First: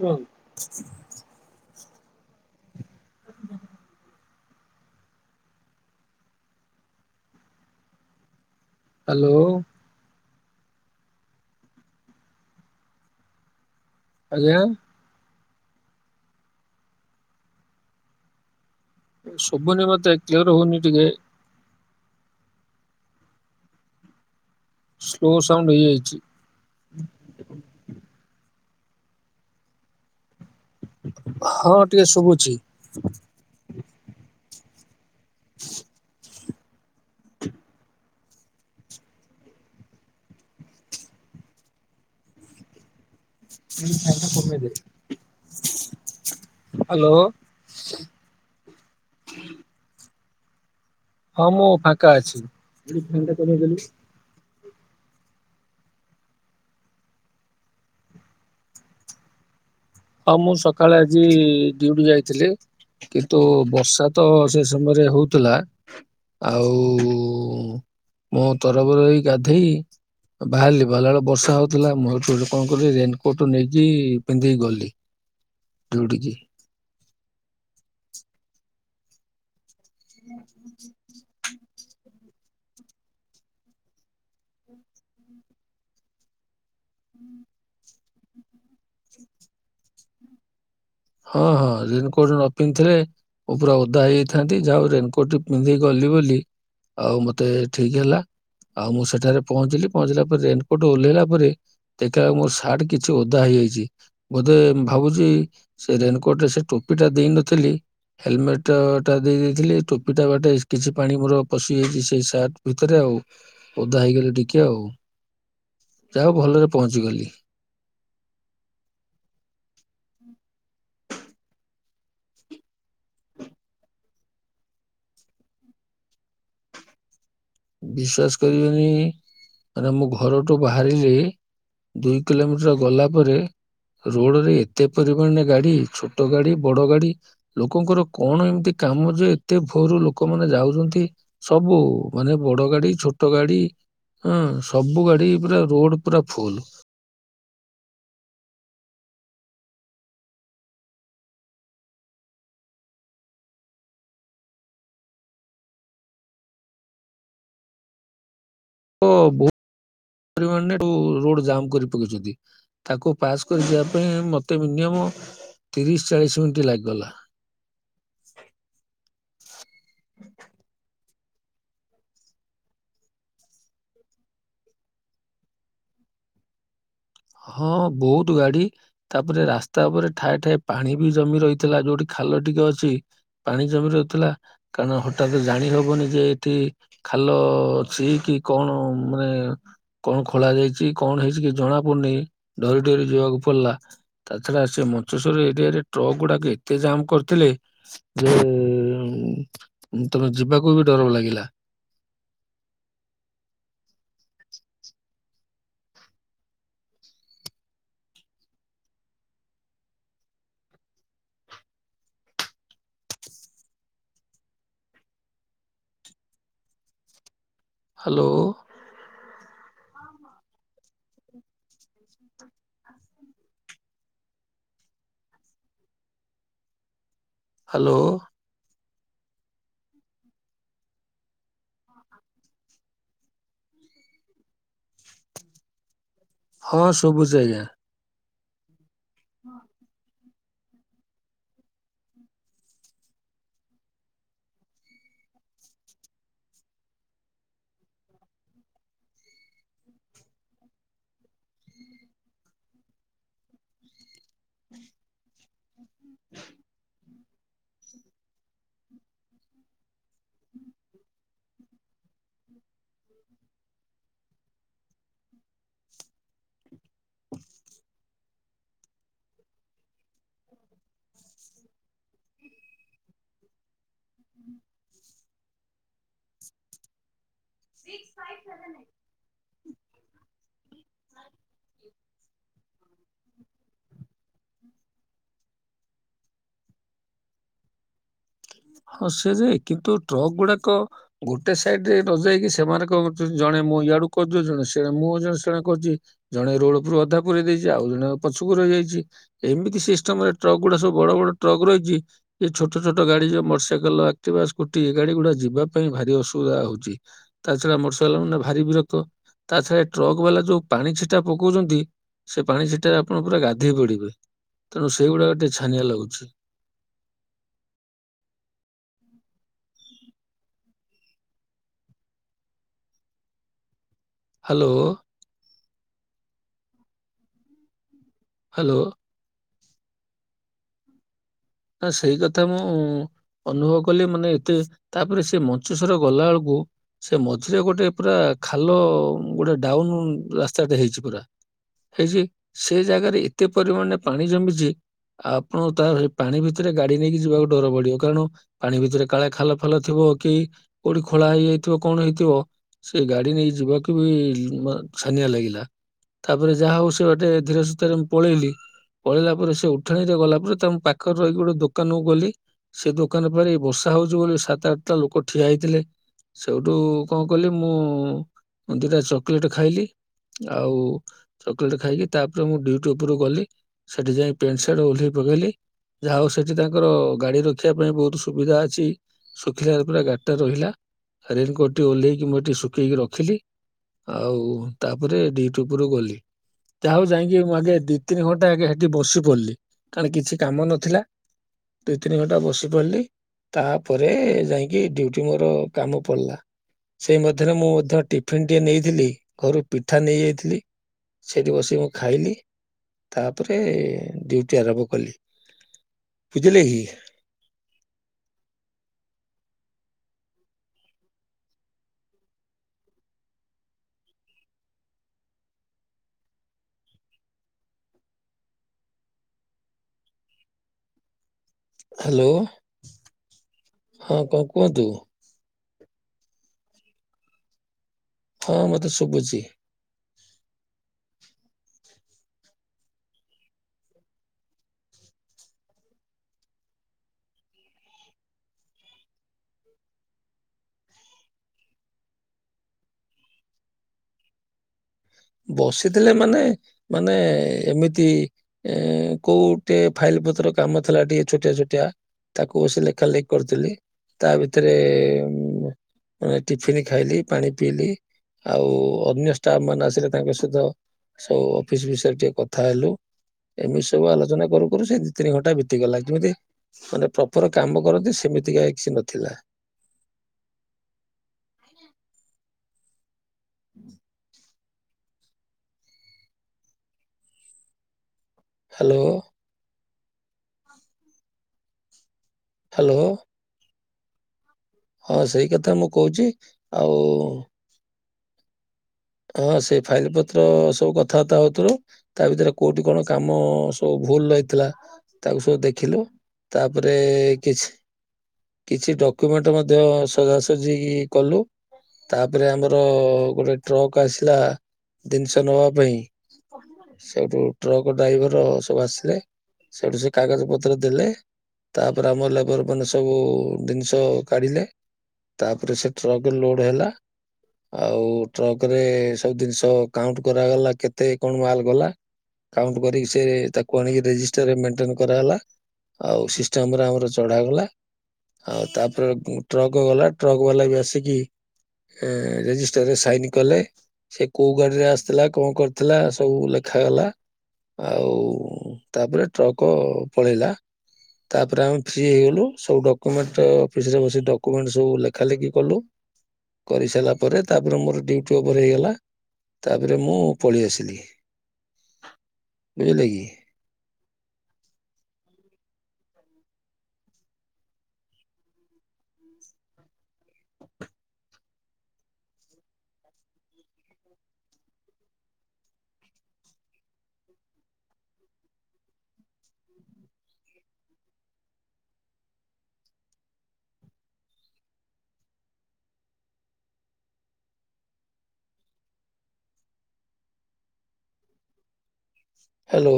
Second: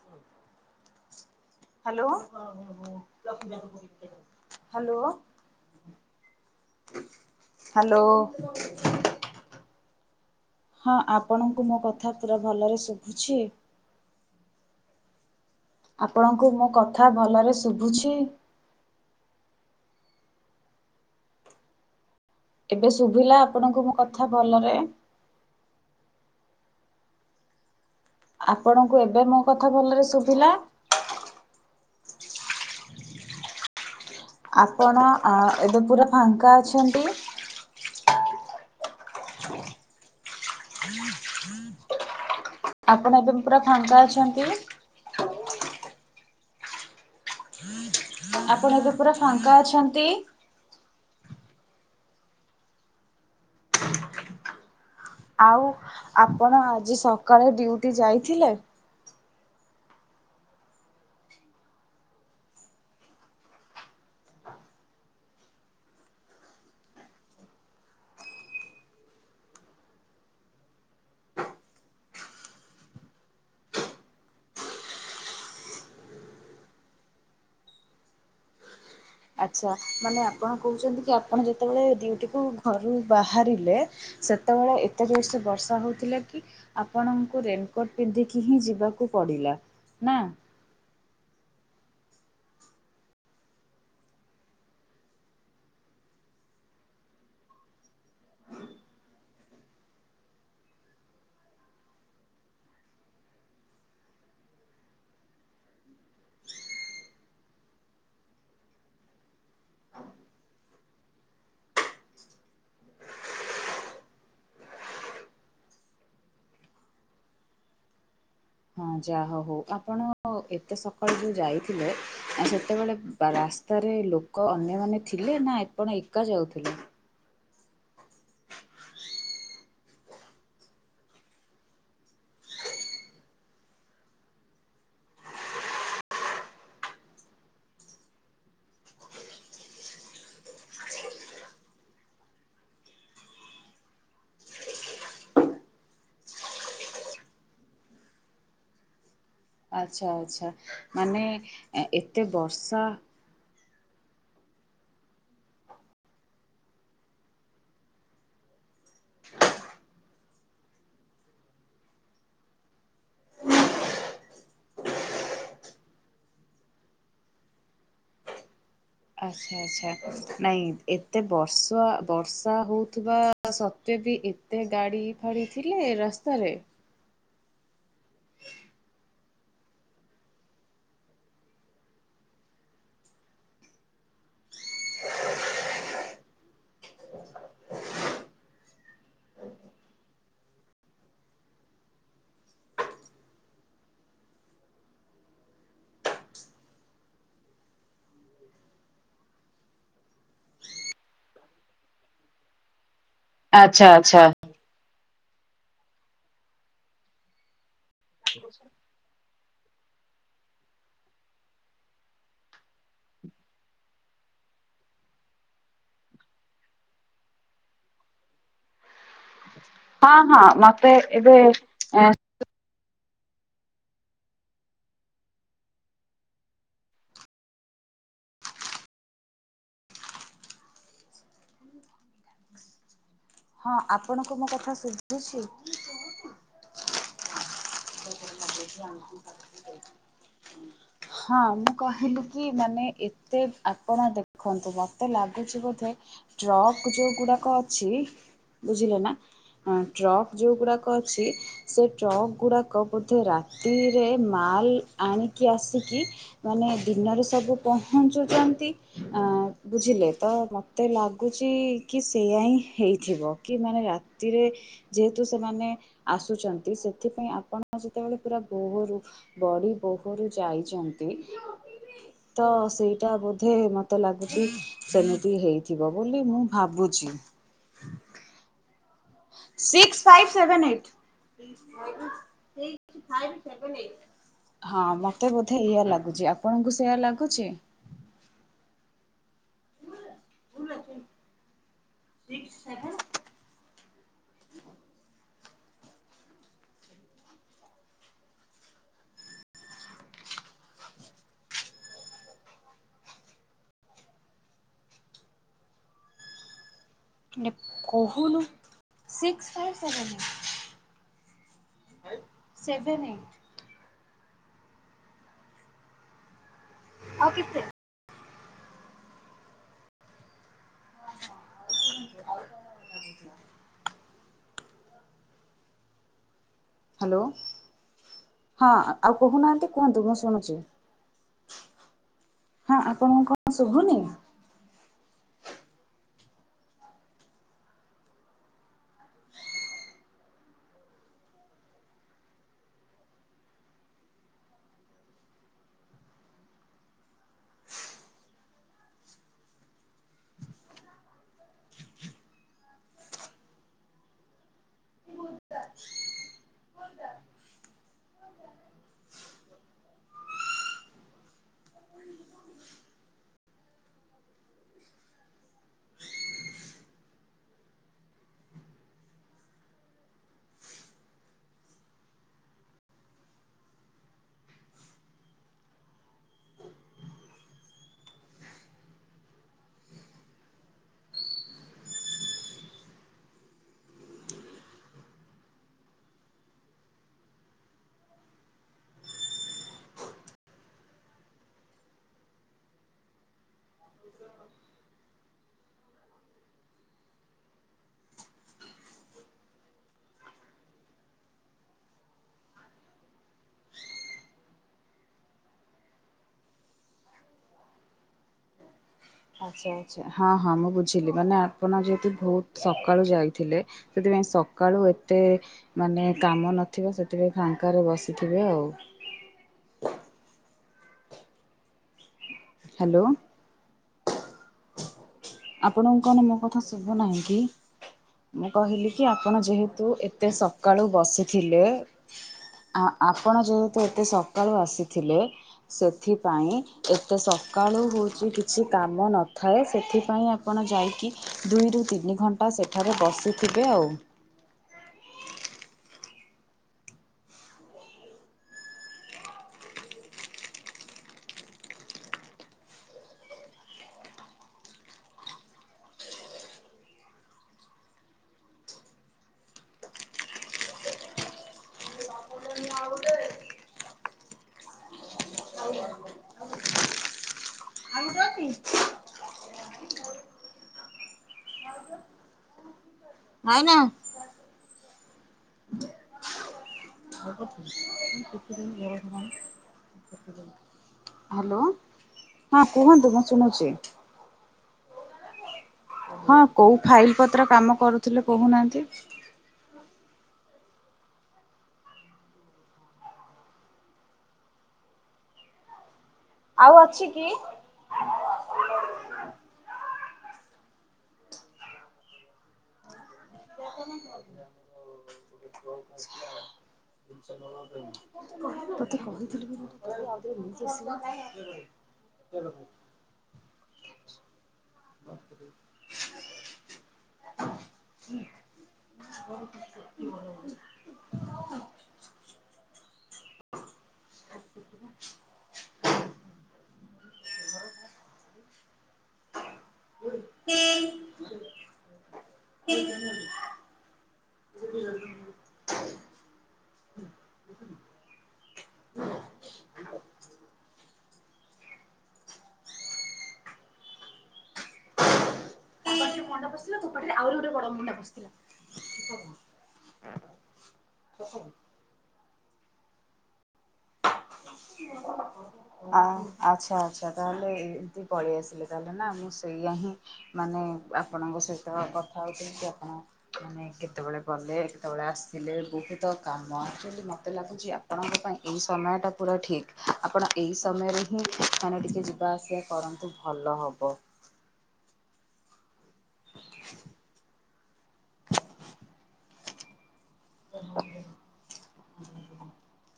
ହୁଁ hello hello hello hello ହଁ ଆପଣଙ୍କୁ ମୋ କଥା ପୁରା ଭଲରେ ଶୁଭୁଛି। ଆଜ୍ଞା ଆପଣଙ୍କୁ ମୋ କଥା ଭଲରେ ଶୁଭୁଛି। ସୁୁ୍ୁବୁନି ମତେ କ୍ଲିୟର ହଉନି ଟିିକେ। ଏବେ ଶୁଭିଲା ଆପଣଙ୍କୁ ମୋ କଥା ଭଲରେ? ସ୍ଲୋ ସଉଣ୍ଡ ହେଇଯାଇଛି। ଆପଣଙ୍କୁ ଏବେ ମୋ କଥା ଭଲରେ ଶୁଭିଲା। ହଁ ଟିକେ ଶୁଭୁଛି। ଆପଣ ଆଁ ଏବେ ପୁରା ଫାଙ୍କା ଅଛନ୍ତି। ଆପଣ ଏବେ ପୁ ପୁରା ଫାଙ୍କା ଅଛନ୍ତି। ହ୍ୟାଲୋ ଆପଣ ଏବେ ପୁରା ଫାଙ୍କା ଅଛନ୍ତି। ହଁ ମୁଁ ଫାଙ୍କା ଅଛି। ଆଉ ଆପଣ ଆଜି ସକାଳେ ଡ୍ୟୁଟି ଯାଇଥିଲେ। ହଁ ମୁଁ ସକାଳେ ଆଜି ଡିଉଟି ଯାଇଥିଲି। କିନ୍ତୁ ବର୍ଷା ତ ସେ ସମୟରେ ହଉଥିଲା ଆଉ ମୁଁ ତରବର ଏଇ ଗାଧେଇ ବାହାରିଲି ବାହାରିଲା ବେଳେ ବର୍ଷା ହଉଥିଲା ମୁଁ [unintelligible] କଣ କଲି ରେନକୋଟ ନେଇକି ପିନ୍ଧିକି ଗଲି। ଦୌଡ଼ିକି। ଆଚ୍ଛା ମାନେ ଆପଣ କହୁଛନ୍ତି କି ଆପଣ ଯେ ଯେତେବେଳେ ଡ୍ୟୁଟି କୁ ଘରୁ ବାହାରିଲେ ସେତେବେଳେ ଏତେ ଜୋରସେ ବର୍ଷା ହଉଥିଲା କି ଆପଣଙ୍କୁ ରେନକୋଟ ପିନ୍ଧିକି ହିଁ ଯିବାକୁ ପଡିଲା ନା। ହଁ ହଁ ରେନକୋଟ ନ ପିନ୍ଧଥିଲେ ମୁଁ ପୁରା ଓଦା ହେଇ ଯାଇଥାନ୍ତି ଯାହା ହଉ ରେନକୋଟ ପିନ୍ଧିକି ଗଲି। ବୋଲି ଆଉ ମତେ ଠିକ ହେଲା। ଆଉ ମୁଁ ସେଠାରେ ପହଞ୍ଚିଲି ପହଞ୍ଚିଲା ପରେ ରେନକୋଟ ଓହ୍ଲେଇଲା ପରେ ଦେଖ ମୋର ସାର୍ଟ କିଛି ଓଦା ହେଇ ହେଇଛି ବୋଧେ ଭାବୁଛି ସେ ରେନକୋଟରେ ସେ ଟୋପି ଟା ଦେଇନଥିଲି ହେଲମେଟ ଟା ଗୋଟେ ଦେଇ ଦେଇଥିଲି ଟୋପି ଟା ବାଟେ କିଛି ପାଣି ମୋର ପଶି ଯାଇଛି ସେଇ ସାର୍ଟ ଭିତରେ ଆଉ। ଓ ଓଦା ହେଇଗଲେ ଟିକେ ଆଉ। ହ ଯାହା ହଉ ଭଲରେ ପହଞ୍ଚିଗଲି। ହଁ ଯାହା ହଉ ଆପଣ ଏତେ ସକାଳୁ ଯୋଉ ଯାଇଥିଲେ ସେତେବେଳେ ରାସ୍ତା ପାଖରେ ଲୋକ ଅନ୍ୟମାନେ ଥିଲେ ନା ଆପଣ ଏକା ଯାଉଥିଲେ? ବିଶ୍ଵାସ କରିବେନି ମାନେ ମୁଁ ଘରଠୁ ବାହାରିଲି ଦୁଇ କିଲୋମିଟର ଗଲା ପରେ ରୋଡରେ ଏତେ ପରିମାଣ ରେ ଗାଡି ଛୋଟ ଗାଡି ବଡ ଗାଡି ଲୋକଙ୍କର କଣ ଏମିତି କାମ ଯେ ଏତେ ଭୋରୁ ଲୋକମାନେ ଯାଉଛନ୍ତି ସବୁ ମାନେ ବଡ ଗାଡି ଛୋଟ ଗାଡି ହଁ ସବୁ ଗାଡି ପୁରା ରୋଡ ପୁରା ଫୁଲ। ହ ଆଚ୍ଛା ଆଚ୍ଛା ମାନେ ଏତେ ବର୍ଷା? ଓ ବୋ ପରିମାଣରେ ଓ ରୋଡ ଜାମ କରି ପକଉଛନ୍ତି ତାକୁ ପାସ୍ କରିି ଯିବା ପାଇଁ ମତେ ମିନିମମ୍ ଓ ତିରିଶ ଚାଳିଶ ମିନିଟ ଲାଗିଗଲା। ଆଚ୍ଛା ଆଛା ନାଇଁ ଏତେ ବର୍ଷା ବର୍ଷା ହଉଥିବା ସତ୍ତ୍ୱେ ବି ବି ଏତେ ଗାଡି ଫାଡି ଥିଲେ ରାସ୍ତାରେ। ହଁ ବହୁତ ଗାଡି ତାପରେ ରାସ୍ତା ଉପରେ ଠାଏ ଠାଏ ପାଣି ବି ଜମି ରହିଥିଲା ଯୋଉଠି ଖାଲ ଖାଲ ଟିକେ ଅଛି ପାଣି ଜମି ରହୁଥିଲା କାରଣ ହଠାତ୍ ଜାଣି ହବନି ଯେ ଏଠି ଖା ଭଲ ଅଛି କି କଣ ମାନେ କଣ ଖୋଳା ଯାଇଛି କଣ ହେଇଛି କି ଜଣା ମୁଁ ନି ନେଇ ଡରି ଡରି ଯିବାକୁ ପଡିଲା ତା ଛଡା ସେ ମଞ୍ଚେଶ୍ଵର ଏରିଆ ରେ ଟ୍ରକ୍ ଗୁଡା ଏତେ ଯେ ଜମ୍ କରୁଥିଲେ ଯେ ତମେ ଯିବାକୁ ବି ଡର ଲାଗିଲା। ଆଚ୍ଛା ଆଚ୍ଛା। ହ୍ୟାଲୋ। ହଁ ହଁ ମତେ ଏବେ ଆ ହ୍ୟାଲୋ। ହଁ ଆପଣଙ୍କୁ ମୋ କଥା ଶୁଭୁଛି। ହଁ ଶୁଭୁଛି ଆଜ୍ଞା। ହଁ ମୁଁ କହିଲି କି ମାନେ ଏତେ ଆପଣ ଦେଖନ୍ତୁ ମତେ ଲାଗୁଛି ବୋଧେ ଟ୍ରକ୍ ଯୋଉ ଗୁଡାକ ଅଛି ବୁଝିଲେ ନା ହଁ ଟ୍ରକ୍ ଯୋଉ ଗୁଡାକ ଅଛି ସେ ଟ୍ରକ୍ ଗୁଡା କ ବୋଧେ ରାତିରେ ମାଲ ଆଣିକି ଆସିକି ମାନେ ଦିନରେ ସ୍ ସବୁ ପହଞ୍ଚୁଛନ୍ତି ଆ ବୁଝିଲେ ତ ମତେ ଲାଗୁଚ କି ସେ ସେୟା ହିଁ ହେଇଥିବ କି ମାନେ ରାତିରେ ଯେହେତୁ ସେମାନେ ଆସୁଛନ୍ତି ସେଥିପାଇ ଆପଣ ଯେତେବେଳେ ପୁରା ବୋହରୁ ବଡି ବୋହରୁ ଯାଇଛନ୍ତି ତ ସେଇଟା ବୋଧେ ମତେ ଲାଗୁଛି ସେମିତି ହେଇଥିବ ବୋଲି ମୁଁ ଭାବୁଛି। ଜ six five seven eight. Six five seven eight six five seven eight. ହଁ ମତେ ବୋଧେ ଏଇଆ ଲାଗୁଛି ଆପଣଙ୍କୁ ସେଇୟା ଲାଗୁଛି? ହଁ ସେ ଯେ କିନ୍ତୁ ଟ୍ରକ୍ ଗୁଡାକ ଗୋଟେ ସାଇଡ଼େ ନ ଯାଇକି ସେମାନଙ୍କ ଜଣେ ମୁଁ ଇଆଡ଼କୁ କରିଦେଉଛନ୍ତି ସେ ମୁଁ ଜଣେ ଶଣେ କହୁଛି ଜଣେ ରୋଡ ଉପରୁ ଅଧା ପୁରେଇ ଦେଇଛି ଆଉ ଜଣେ ପଛକୁ ରହିଯାଇଛି। ଏମିତି ସିଷ୍ଟମରେ ଟ୍ରକ୍ ଗୁଡା ସବୁ ବଡ ବଡ ଟ୍ରକ୍ ରହିଛି ଛୋଟଛୋଟ ଗାଡି ମୋଟର ସାଇକେଲ ଆକ୍ଟିଭା ସ୍କୁଟି ଗାଡି ଗୁଡ଼ା ଯିବା ପାଇଁ ଭାରି ଅସୁବିଧା ହଉଛି। ତା ଛଡା ମୋଟର ସାଇକେଲ କହୁନୁ ମାନେ ଭାରି ବିରକ୍ତ ସିକ୍ସ ତା ଫାଇଭ୍ ଛଡା ସେଭେନ୍ ଟ୍ରକ୍ ଏଇଟ୍ ବାଲା ଯୋଉ ପାଣି ଛିଟା ପ କହୁଛନ୍ତି ସେ ପାଣିଛିଟାରେ ସେଭେନ୍ ଆପଣ ଏଇଟ୍ ପୁରା ଗାଧେଇ ପଡିବେ। ତେଣୁ ସେଇଗୁଡାକ ଟିକେ ଛାନିଆ ଲାଗୁଛି। ଆଉ କେତେ? ହ୍ୟାଲୋ। ହ୍ୟାଲୋ ହଁ ହାଲୋ। ଆଉ କହୁନାହାନ୍ତି କୁହନ୍ତୁ ମୁଁ ଶୁଣୁଛି। ସେଇ କଥା ମୁଁ ହଁ ଆପଣଙ୍କୁ କଣ ଅନୁଭବ ଶୁଭୁନି? କଲି ମାନେ ଏତେ ତାପରେ ସେ ମଞ୍ଚେସର ଗଲା ବେଳକୁ ସେ ମଝିରେ ଗୋଟେ ପୁରା ଖାଲ ଗୋଟେ ଡାଉନ ହୁଁ ରାସ୍ତାଟେ ହେଇଛି ପୁରା। ହେଇଛି ସେ ଜାଗାରେ ଏତେ ପରିମାଣରେ ପାଣି ଜମିଛି ଆପଣ ତାର ପାଣି ଭିତରେ ଗାଡି ନେଇକି ଯିବାକୁ ଡର ପଡିବ କାରଣ ପାଣି ଭିତରେ କାଳେ ଖାଲ ଫାଲ ଥିବ କି କୋଉଠି ଖୋ ଳା ହେଇଯାଇଥିବ କଣ ହେଇଥିବ ସେ ଗାଡି ନେଇ ଯିବାକୁ ବି ଛାନିଆ ଲାଗିଲା। ତାପରେ ଯାହା ହଉ ସେ ଗୋଟେ ଧୀରେ ସୁସ୍ଥରେ ମୁଁ ପଳେଇଲି। ପଳେଇଲା ପରେ ସେ ଉଠାଣିରେ ଗଲାପରେ ତାଙ୍କ ପାଖରେ ରହିକି ଗୋଟେ ଦୋକାନକୁ ଗଲି। ସେ ଦୋକାନ ପରେ ବର୍ଷା ହଉଛି ବୋଲି ସାତ ଆଠଟା ଲୋକ ଠିଆ ହେଇଥିଲେ। ସେଇଠୁ କଣ କଲି ମୁଁ ଦିଟା ଚକୋଲେଟ ଖାଇଲି। ଆଉ ଚକୋଲେଟ ଖାଇକି ତାପରେ ମୁଁ ଡ୍ୟୁଟି ଉପରକୁ ଗଲି ସେଠି ଯାଇ ପ୍ୟାଣ୍ଟ ସାର୍ଟ ଓହ୍ଲେଇ ପ [unintelligible] ଯାହା ହଉ ସେଠି ତାଙ୍କର ଗାଡି ରଖିବା ପାଇଁ ବହୁତ ସୁବିଧା ଅଛି ଶୁଖିଲାରେ ପୁରା ଗାଡିଟା ରହିଲା। ରେନକୋଟଟି ଓହ୍ଲେଇକି ମୁଁ ଏଠି ଶୁଖେଇକି ରଖିଲି। ଆଉ ତାପରେ ଡିଉଟି ଉପରୁକୁ ଗଲି। ଯାହା ହଉ ଯାଇକି ମୁଁ ଆଗେ ଦି ତିନି ଘଣ୍ଟା ଆଗେ ହେଠୀ ବସି ପଡିଲି କାରଣ କିଛି କାମ ନଥି ଦୁ ତିନି ଘଣ୍ଟା ବସି ପଡିଲି ତାପରେ ଯାଇକି ଡ୍ୟୁଟି। ମୋର କାମ ପଡିଲା। ସେଇ ମଧ୍ୟରେ ମୁଁ ମଧ୍ୟ ଟିଫିିନଟିଏ ନେଇଥିଲି ଘରୁ ପିଠା ନେଇଯାଇଥିଲି। ସେଠି ବସିକି ମୁଁ ଖାଇଲି ତାପରେ ଡ୍ୟୁଟି ଆରମ୍ଭ କଲି। ବୁଝିଲେ କି। ହ ଆଚ୍ଛା ଆଛା, ହଁ ହଁ ମୁଁ ବୁଝିଲି ମାନେ ଆପଣ ଯେହେତୁ ବହୁତ ସକାଳୁ ଯାଇଥିଲେ ସେଥିପାଇଁ ସକାଳୁ ଏତେ ମାନେ କାମ ନଥିବ ସେଥିପାଇଁ ଫାଙ୍କାରେ ବସିଥିବେ ଆଉ। ହ୍ୟାଲୋ ହ୍ୟାଲୋ ହଁ କଁ କୁହନ୍ତୁ? ଆପଣଙ୍କୁ କଣ ମୋ କଥା ଶୁଭୁନାହିଁ କି ମୁଁ ହଁ ମତେ କହିଲି କି ଆପଣ ଶୁଭୁଛି। ଯେହେତୁ ଏ ଏତେ ସକାଳୁ ବସିଥିଲେ। ଆପଣ ଯେହେତୁ ଏତେ ସକାଳୁ ଆସିଥିଲେ ସେଥିପାଇଁ ତ ସକାଳୁ ହୋଉଛି କିଛି କାମ ନଥାଏ ସେଥିପାଇଁ ଆପଣ ଯାଇକି ଦୁଇରୁ ତିନି ତିନି ଘଣ୍ଟା ସେଠାରେ ବସିଥିବେ ଆଉ। ବସିଥିଲେ ମାନେ ମାନେ ଏମିତି କୋଉଟେ ଫାଇଲ ପତ୍ର କାମ ଥିଲା ଟିକେ ଛୋଟିଆ ଛୋଟିଆ। ତାକୁ ବସି ଲେଖାଲେଖି କରିଥିଲି ତା ଭିତରେ ମାନେ ଟିଫନ୍ ଖାଇଲି, ପାଣି ପିଇଲି ଆଉ ଅନ୍ୟ ଷ୍ଟାଫ ମାନେ ଆସିଲେ। ତାଙ୍କ ସହିତ ସବୁ ଅଫିସ ବିଷୟରେ ଟିକେ କଥା ହେଲୁ। ଏମିତି ସବୁ ଆଲୋଚନା କରୁ କରୁ ସେଇ ଦି ତିନି ଘଣ୍ଟା ବିତିଗଲା, କେମିତି ମାନେ ପ୍ରପର କାମ କରନ୍ତି ସେମି ଏମିତିକା ସି ନଥିଲା। [inaudible] ଭାଇନା। ହାଲୋ। ହ୍ୟାଲୋ ହଁ ହ୍ୟାଲୋ କୁହନ୍ତୁ ମୁଁ ଶୁଣୁଚି। ହଁ ସେଇ କଥା ମୁଁ କହୁଛି ହଁ କୋଉ ଫାଇଲ ଆଉ ପତ୍ର କାମ କରୁଥିଲେ କହୁନାହାନ୍ତି। ହଁ ସେ ଫାଇଲ ପତ୍ର ସବୁ କଥାବାର୍ତ୍ତା ହଉଥିଲେ। ତା ଭିତରେ କୋଉଠି କଣ କାମ ସବୁ ଭୁଲ ରହିଥିଲା, ତାକୁ ସବୁ ଦେଖିଲୁ ଆଉ ତାପରେ ଅଛି କି? କିଛି କିଛି ଡକ୍ୟୁମେଣ୍ଟ ମଧ୍ୟ ସଜାସଜି କଲୁ। ତାପରେ ଆମର ଗୋଟେ ଟ୍ରକ୍ ଆସିଲା ଜିନିଷ ନବା ପାଇଁ, ସେଇଠୁ ଟ୍ରକ ଡ୍ରାଇଭର ସବୁ ତୋତେ ଆସିଲେ। କହିଥିଲି ପା ସେଠୁ ସେ କାଗଜ ନେଇକି ପତ୍ର ଆସିବା। ଦେଲେ, ତାପରେ ଆମର ଲେବର ମାନେ ସବୁ ଜିନିଷ କାଢ଼ିଲେ, ତାପରେ ସେ ଟ୍ରକ ଲୋଡ଼ ହେଲା ଆଉ ଟ୍ରକରେ ସବୁ ଜିନିଷ କାଉଣ୍ଟ କରାଗଲା, କେତେ କଣ ମାଲ ଗଲା? କାଉଣ୍ଟ କରିକି, ସେ ତାକୁ ଆଣିକି ରେଜିଷ୍ଟର ମେଣ୍ଟେନ କରାହେଲା। ଆଉ ସିଷ୍ଟମରେ ଆମର ଚଢାଗଲା। ଆଉ ତାପରେ ଟ୍ରକ ଗଲା, ଟ୍ରକ ବାଲା ବି ଆସିକି ଏ ରେଜିଷ୍ଟରରେ ସାଇନି କଲେ ସେ କୋଉ ଗାଡିରେ ଆସିଥିଲା, କଣ କରିଥିଲା ସବୁ ଲେଖାଗଲା। ଆଉ ତାପରେ ଟ୍ରକ ପଳେଇଲା। ତାପରେ ଆମେ ଫ୍ରି ହେଇଗଲୁ, ସବୁ ଡକୁମେଣ୍ଟ ଅଫିସରେ ବସି ଡକୁମେଣ୍ଟ ସବୁ ଲେଖା ଲେଖି କଲୁ। କରିସାରିଲା [inaudible] ପରେ ତାପରେ ମୁଣ୍ଡା ମୋର ପସିଥିଲା। ଡ୍ୟୁଟି ଓଭର ହେଇଗଲା। ତାପରେ ମୁଁ ପଳେଇ ଆସିଲି। ବୁଝିଲେ କି? [inaudible] ଆ ଆଚ୍ଛା ଆଚ୍ଛା ତାହେଲେ, ଏମତି ପଳେଇ ଆସିଲେ। ତାହେଲେ ନା ମୁଁ ସେଇଆ ହିଁ ମାନେ ଆପଣଙ୍କ ସହିତ କଥା ହଉଚି କି ଆପଣ ମାନେ କେତେବେଳେ ଗଲେ କେତେବେଳେ ଆସିଲେ? ବହୁତ କାମ ଆକ୍ଚୁଆଲି ମୋତେ ଲାଗୁଚି ଆପଣଙ୍କ ପାଇଁ ଏଇ ସମୟଟା ପୁରା ଠିକ୍। ଆପଣ ଏଇ ସମୟରେ ହିଁ ମାନେ ଟିକେ ଯିବା ଆସିବା କରନ୍ତୁ। ଭଲ ହବ। ହାଲୋ।